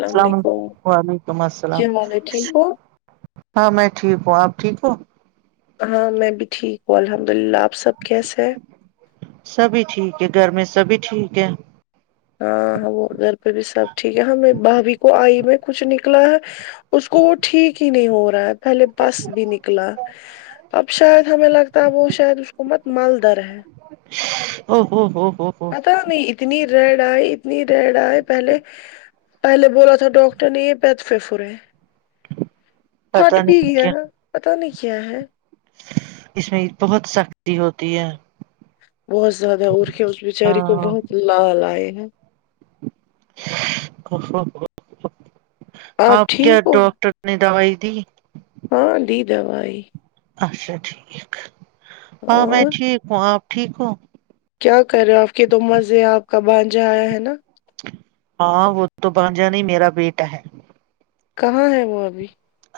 السلام علیکم وعلیکم السلام کیا حال ہے ٹھیک ہو ہاں میں ٹھیک ہوں آپ ٹھیک ہو ہاں میں بھی ٹھیک ہوں الحمد للہ آپ سب کیسے ہیں سبھی ٹھیک ہے گھر میں سبھی ٹھیک ہے ہاں ہاں وہ گھر پہ بھی سب ٹھیک ہے ہاں میں بھبھی کو آئی میں کچھ نکلا ہے اس کو وہ ٹھیک ہی نہیں ہو رہا ہے پہلے بس بھی نکلا اب شاید ہمیں لگتا ہے وہ شاید اس کو مت مالدر ہے او ہو ہو ہو ہو پتا نہیں اتنی ریڈ آئے اتنی ریڈ آئے پہلے پہلے بولا تھا ڈاکٹر نے یہ پتہ پھپھر ہے [inaudible] پھٹ بھی نہیں گیا کیا پتا نہیں کیا ہے اس میں بہت سختی ہوتی ہے بہت زیادہ ارکھے اس بچاری کو ہاں بہت لال آئے ہیں اب آپ کیا ٹھیک ہو ڈاکٹر نے دوائی دی ہاں دی دوائی اچھا ٹھیک ہاں میں اور ٹھیک ہوں آپ ٹھیک ہووں کیا کر رہے آپ کے تو مزے آپ کا بانجا آیا ہے نا ہاں وہ تو بانجا نہیں میرا بیٹا ہے کہاں ہے وہ ابھی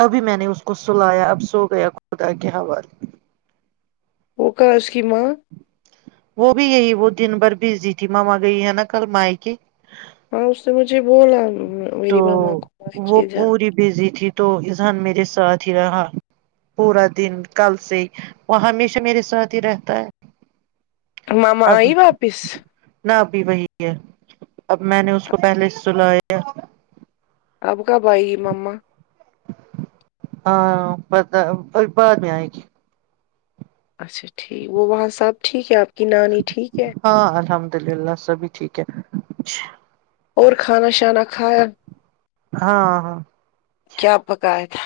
ابھی میں نے اس کو سلایا اب سو گیا خدا کے حوالے وہ کہاں اس کے ماں وہ بھی یہی وہ دن بھر بزی تھی مما گئی ہے نا کل مائ کی ہاں اس سے مجھے بولا تو میری ماما کو لے وہ کے جا پوری بزی تھی تو اذان میرے ساتھ ہی رہا پورا دن کل سے وہ ہمیشہ میرے ساتھ ہی رہتا ہے مما اب آئی واپس نہ ابھی وہی ہے اب میں نے اس کو پہلے سلایا اب کب آئی مما ہاں پتا بعد میں آئے گی اچھا ٹھیک وہ وہاں سب ٹھیک ہے آپ کی نانی ٹھیک ہے ہاں الحمد للہ سبھی ٹھیک ہے اور کھانا شانا کھایا ہاں ہاں کیا پکایا تھا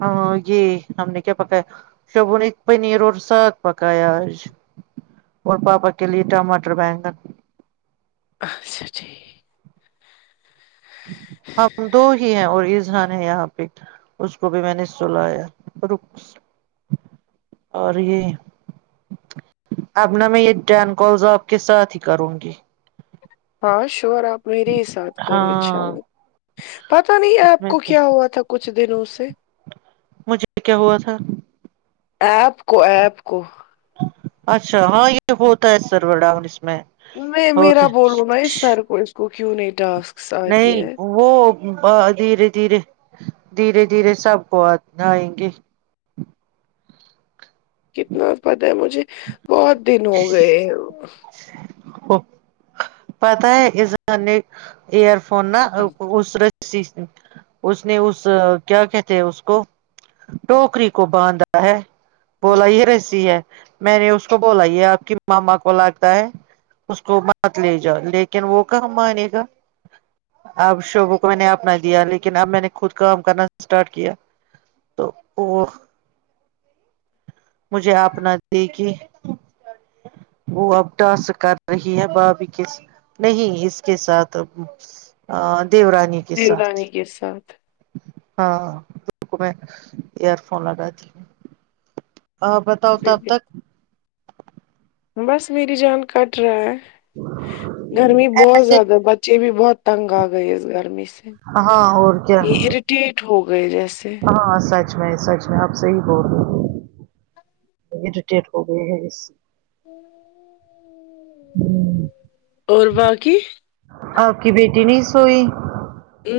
ہاں یہ ہم نے کیا پکایا ہم لوگوں نے پنیر اور ساگ پکایا آج اور پاپا کے لیے ٹماٹر بہگن اچھا ٹھیک ہم دو ہی ہیں اور اذان ہے یہاں پہ اس کو بھی میں نے سلایا اور یہ ابنا میں یہ ٹین کوالز آپ کے ساتھ ہی کروں گی ہاں شور آپ میرے ہی ساتھ کرو ان شاء ہاں اللہ پتا نہیں اس آیپ میں کو کیا ہوا تھا کچھ دنوں سے مجھے کیا ہوا تھا ایپ کو ایپ کو اچھا ہاں یہ ہوتا ہے سرور ڈاؤن اس میں نہیں ہوتے میرا بولوں میں سر کو اس کو کیوں نہیں ٹسک نہیں وہ دھیرے دھیرے دھیرے دھیرے سب کو آئیں گے کتنا پتاہ ہے مجھے بہت دن ہو گئے پتا ہے اس زے ایئر فون نہا اسر اس نے اس کیا کہتے ہیں اس کو ٹوکری کو باندھا ہے بولا یہ رسی ہے میں نے اس کو بولئیے آپ کی ماما کو لگتا ہے اس کو مت لے جاؤ لیکن وہ کہاں مان گا اب شعبوں کو میں نے اپنا دیا لیکن اب میں نے خود کام کرنا اسٹارٹ کیا تو وہ مجھے آنا دی کہ وہ اب ڈاس کر رہی ہے بابھی کے نہیں اس کے ساتھ ا دیورانی کے ساتھ اے ساتھ ہاں میں ایئر فون لگا ت ہ بتاؤ تھا اب تک بس میری جان کٹ رہا ہے گرمی بہت زیادہ بچے بھی بہت تنگ آ گئی اس گرمی سے ہاں اور یہ کیا اریٹیٹ ہو گئے جیسے ہاں سچ میں سچ میں آپ سے ہی بول رہی ہوں ٹی کوئی ہے ج ہوں ہوں اور باقی آپ کی بیٹی نہیں سوئی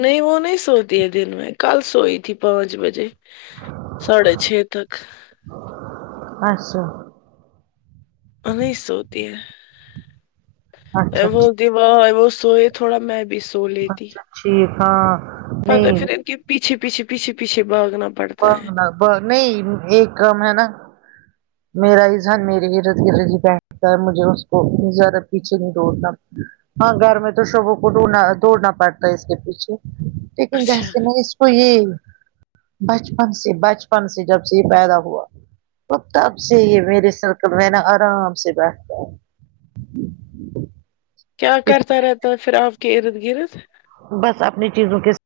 نہیں وہ نہیں سوتی ہے دن میں کل سوئی تھی پانچ بجے ساھے چھ تک اچھا نہیں سوتی ہے اچھا وہ د ٹھیک وہ وہ سوئے تھوڑا می بھیس اچھا ٹھیک ہاں پت نہیں پھر انن کے پچھ پچھ پچھ پچھ باغنا بگ ب نہیں ایک کم ہے نا میرا اذہان میرری گرد گرد ہی بیٹھتا ہے مجھے اس کو اتنی زیادہ پیچھے نہیں دوڑنا ہاں گھر میں تو شبوں کو ڈنا دوڑنا پڑتا ہے اس کے پیچھے لیکن اچھا جیسے میں تو یہ بچپن سے بچپن سے جب سے یہ پیدا ہوا اور تب سے یہ میرے سرکل میں نا آرام سے بیٹھتا ہے کیا کرتا رہتا پھر آپ کے ارد گرد بس اپنی چیزوں کیس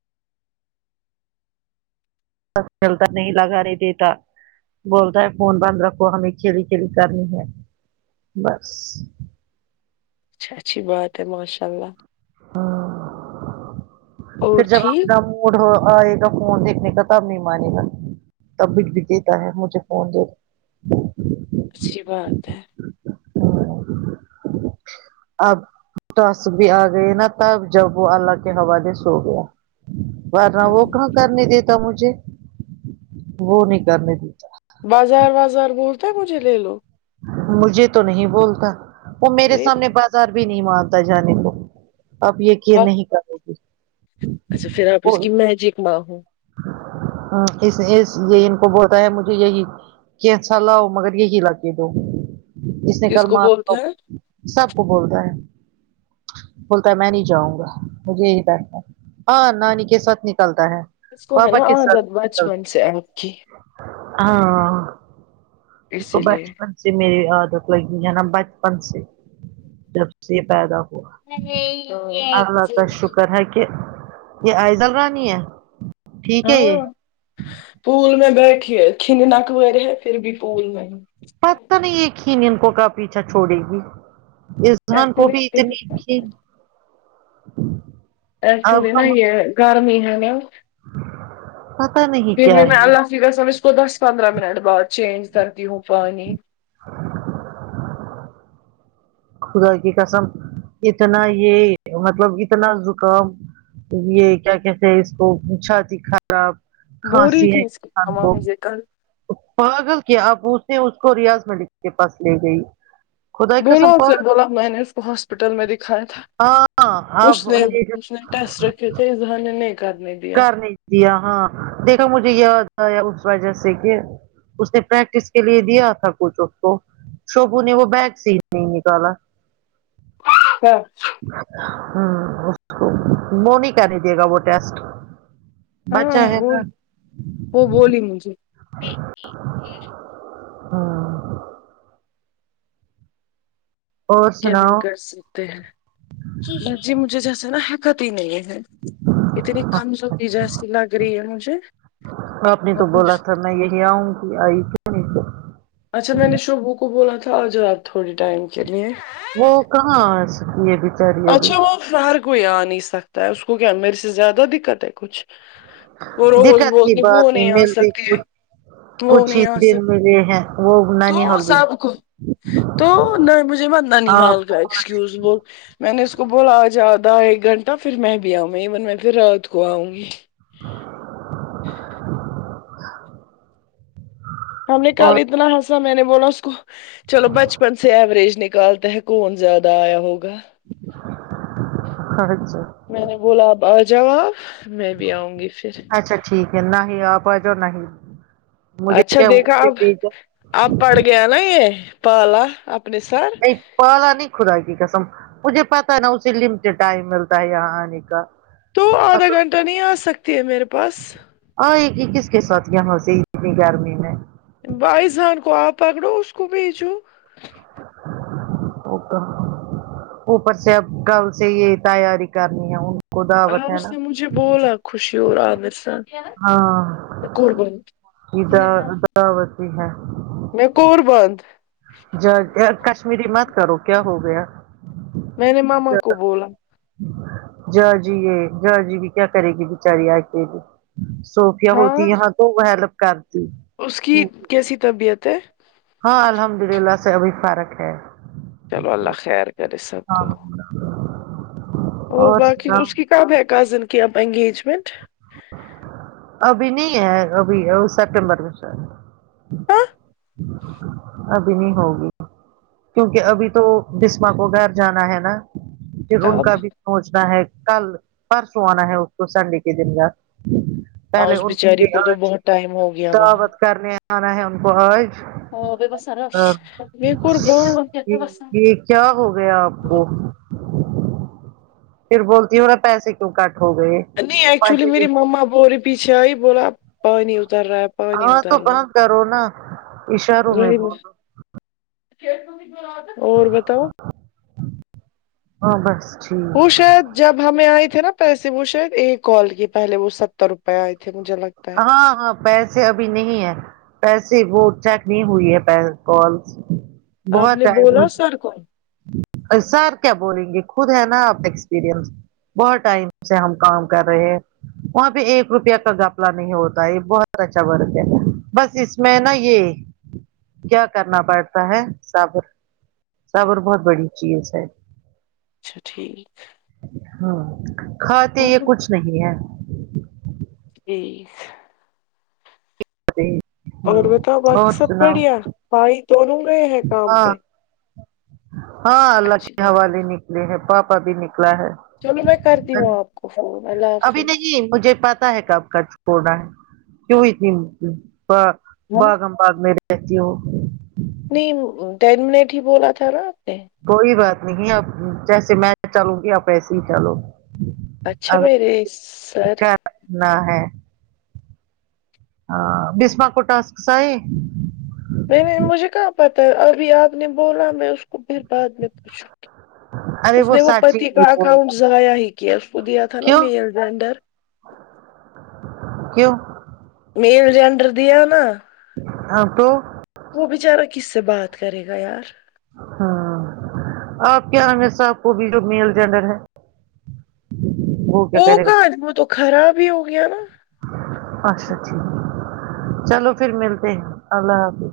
چلتا نہیں لگا نہیںے دیتا بولتا ہے فون بند رکھو ہمیں کھیلی کھیلی کرنی ہے بس اچھا اچھی بات ہے ماشاء اللہ ہاں اور پھر ج ٹھیک آ جے گا فون دیکھنے کا ت مان جے گا تب بھیٹ بھی دیتا ہے مجھے فون دی اچھی بات ہے اب توس بھی آ گئے نا تب جب وہ اللہ کے حوالے سو گیا ن وہ ہوں۔ کہاں کرنے دیتا مجھے وہ نہیں کرنے دیتا بازار وازار بولتا ہے مجھے لے لو مجھے تو نہیں بولتا وہ میرے نہیں سامنے بات ر بھی نہیں مانتا جانے کو آپ کی بات- نہیں کرو گے اچھا پھر آپ اس کی میںی جک ما ہوں اس اس یہ ان کو بتا ہے مجھے یہی کیسا لاؤ مگر یہیلا کے دو جس نے ک کس کو مار بولتے ہیں [unintelligible] سب کو بولتا ہے بولتا ہے میں نہیں جاؤں گا مجھے یہی بیٹھنا ہاں نانی کے ساتھ نکلتا ہے اس کو ہے پاپا نا کے ساتھ عادت بچپن نکلتا سے آپ کی ہاں اس کو اسی لیے بچپن سے میری عادت لگی ہے نا بچپن سے جب سے یہ پیدا اللہ کا شکر ہے کہ یہ عئضل رانی ہے ٹھیک ہے یہ ہاں پول میں بیٹھیے کھنناکویر ہے پھر بھی پول میں [unintelligible] پت نہیں ایک ہی ن انکوں کا پیچھا چھوڑے گی اس [unintelligible] رجان کو بھی اتنی ایکچولی [unintelligible] اب ایکچولی نا یہ گرمی ہے نا پتا نہیں پھر کیا بھی میں ہے اللہفظ وسلم اس کو دس [unintelligible] پندرہ منٹ بعد چینج کرتی ہوں پانی [inaudible] خدا کی قسم اتنا یہ مطلب اتنا زکام یہ کیا کہتے اس کو پچھاتتی خراب بول رہی کھانسی ہے تھی اس کی انسان ماما کو مجھے کل پاگل کیا آپوے اس کو ریاض ملک کے پاس لے گئی خدا کی بولا قسم سر پاگل بولا میں نے اس کو ہاسپٹل میں دکھایا تھا ہاں آپ اس نے لے اس نے ٹیسٹ رکھے تھے اظہان نے نہیں کرنے دیا کر نہیں دیا ہاں دیکھا مجھے یاد اس وجہ سے کہ اس نے پریکٹس کے لیے دیا تھا کچھ اس کو شوبو نے وہ بیک سے ہی نہیں نکالا اچھ [unintelligible] [unintelligible] س کو مونییک نہیں دے گا وہ ٹیسٹ بچا ہاں ہے وہ نا وہ بولی مجھے ہاں اور کیا نہیں سناؤ کر سکتے ہیں ب جی مجھے جیسے نا حکت ہی نہیں ہے [unintelligible] اتنی کمز پ جا س لگ رہی ہے م سے آپ [unintelligible] یہوں کہ آئی [unintelligible] [inaudible] اچھا میں نے شوبو کو بولا تھا آج آات تھوڑی ٹائم کے لیے [unintelligible] وہ کہاں سک ہے بھی اچھا وہ ہر کوئی آ نہیں سکتا ہے اس کو کیا میرے سے زیادہ دقت ہے کچھ وہ روز دقت کی بول کے وہ بات نہیں آ ملتی سکتے کچھ تو کچھ ہی نہیں آ سک دن ملے ہیں وہ تو نانی حال بھی نہیں۔ سب کو تو نہیں مجھے بات نن حال آپ کا ایکسکیوز وہ میں نے اس کو بولا آ ج آدھا ایک گھنٹہ پھر میں بھی آؤں گی ایون میں پھر رات کو آؤں گی [inaudible] ہم نے کال اور اتنا ہسا میں نے بولا اس کو چلو بچپن سے ایوریج نکالتے کون زیادہ آیا ہوگا اچھا میں نے بولاب آجاب [unintelligible] اچھا ٹھیک ہے نہیں آپ آ جوا نہیں مجھے کیا لی [unintelligible] آپ پڑ گیا نا یہ پالا اپنے ساتھ نہیں پال نہیں خدا کی قسم مجھے پتا نا اسے لٹڈ ٹائم ملتا ہے یہاں آنے کا تو آدھا گھنٹہ نہیں آ سکتی ہے میرے پاس اور ایک ایک کس کے ساتھ یہاں سے اتنی گھر میں بائی جان کو آپ پکڑو اس کو بھیچو [inaudible] اوپر سےب کل سے یہ تیاری کرنی ہے کو دعوت آپ ہے اس نا نے مجھے بولا خوشی اورور عامر سان ہاں کو بول یہ دعوت بھی ہے [unintelligible] م کور بند جا کشمیری مت کرو کیا ہو گیا میں نے ماما کو بولا جہ جی یہ جا جی بھی کیا کرے گی بچاری آ کے بھی صوفیا ہوتی ہاں یہاں تو وہ ہیلپ کرتی اس کی کیسی طبیعت ہے ہاں الحمد للہ سے ابھی فارق ہے چلو اللہ خیر کرے سب ہاں کو [unintelligible] اور باقی اس کی کب ہے کزن کی اب انگیجمنٹ ابھی نہیں ہے ابھی سپٹمبر میں شا ابھی نہیں ہوگی کیونکہ ابھی تو بسما کو گھر جانا ہے نا پھر ان کا کب بھی سوچنا ہے کل پرسوں آنا ہے اس کو سنڈے کے دن کا ہاں پہلے اس ان بیچاری کو تو آج بہت ٹائم ہو گیا وہاں دعوت کرنے آنا ہے ان کو آج ہ میں قربان ج یہ کیا ہو گیا آپ کو پھر بولتی ہوا پیسے کیوں کٹ ہو گئے نہیں ایکچولی میری مما بورے پیچھے آئی بولا پانی اتر رہا ہے پانی ہاں تو اتر رہا بند کرو نا اشاروں میں وہی بولو بات اور بتاؤ ہاں بس ٹھیک پوش جب ہمیں آئے تھے نا پیسے وہ شاید ایک کال کی پہلے وہ ستر روپے آئے تھے مجھے لگتا ہے ہاں ہاں پیسے ابھی نہیں ہے پیسے وہ چیک نہیں ہوئی ہے کال آپ بہت نے ٹم بولا مج سر کو سر کیا بولیں گے خود ہے نا آپ ایکسپیرئنس بہت ٹائم سے ہم کام کر رہے ہیں وہاں پہ ایک روپیہ کا گپ نہیں ہوتا یہ بہت اچھا ورک ہے بس اس میں نا یہ کیا کرنا پڑتا ہے صبر سب اور بہت بڑی چیز ہے اچھا ٹھیک ہاں کھاتے یہ کچھ نہیں ہے جی اور ہ بتاؤ باقی اور سب سناؤ بڑھیا بھائی دونوں میں ہے کام ہاں پہ ہاں اللہ اچھی کے بات ہے حوالے نکلے ہیں پاپا بھی نکلا ہے چلو میں کرتی ہوں آپ کو فون اللہ ابھی حافظ نہیں مجھے پتا ہے کب کا چھڑا ہے کیوںئی ت باغ ہم باغ میں رہتی ہو نہیں ٹین منٹ ہی بولا تھا نا آپ نے کوئی بات نہیں اپ جیسے میں چلوں گی آپ ایسے ہی چالو اچھا میرری سر اگر نہ ہے ہاں بسما کوٹاسک سائی نہیں نہیں مجھے کہاں پتہ ہے ابھی آپ نے بولا میں اس کو پھر بعد میں پوچھوں [inaudible] اس نے وہ سچی پتی کا نہیں بول اکاؤنٹ ضائع ہی کیا دیا تھا نا کیوں میل جینڈر کیوں میین جینڈر دی ہے نا ہاں تو وہ بچارا کس سے بات کرے گا یار ہاں آپ کیا رگے صاحب کو بھی جو میل جینڈر ہے کیا وہ کرے گا کادموں تو خراب ہی ہو گیا نا اچھا ٹھیک چلو پھر ملتے ہیں اللہ حافظ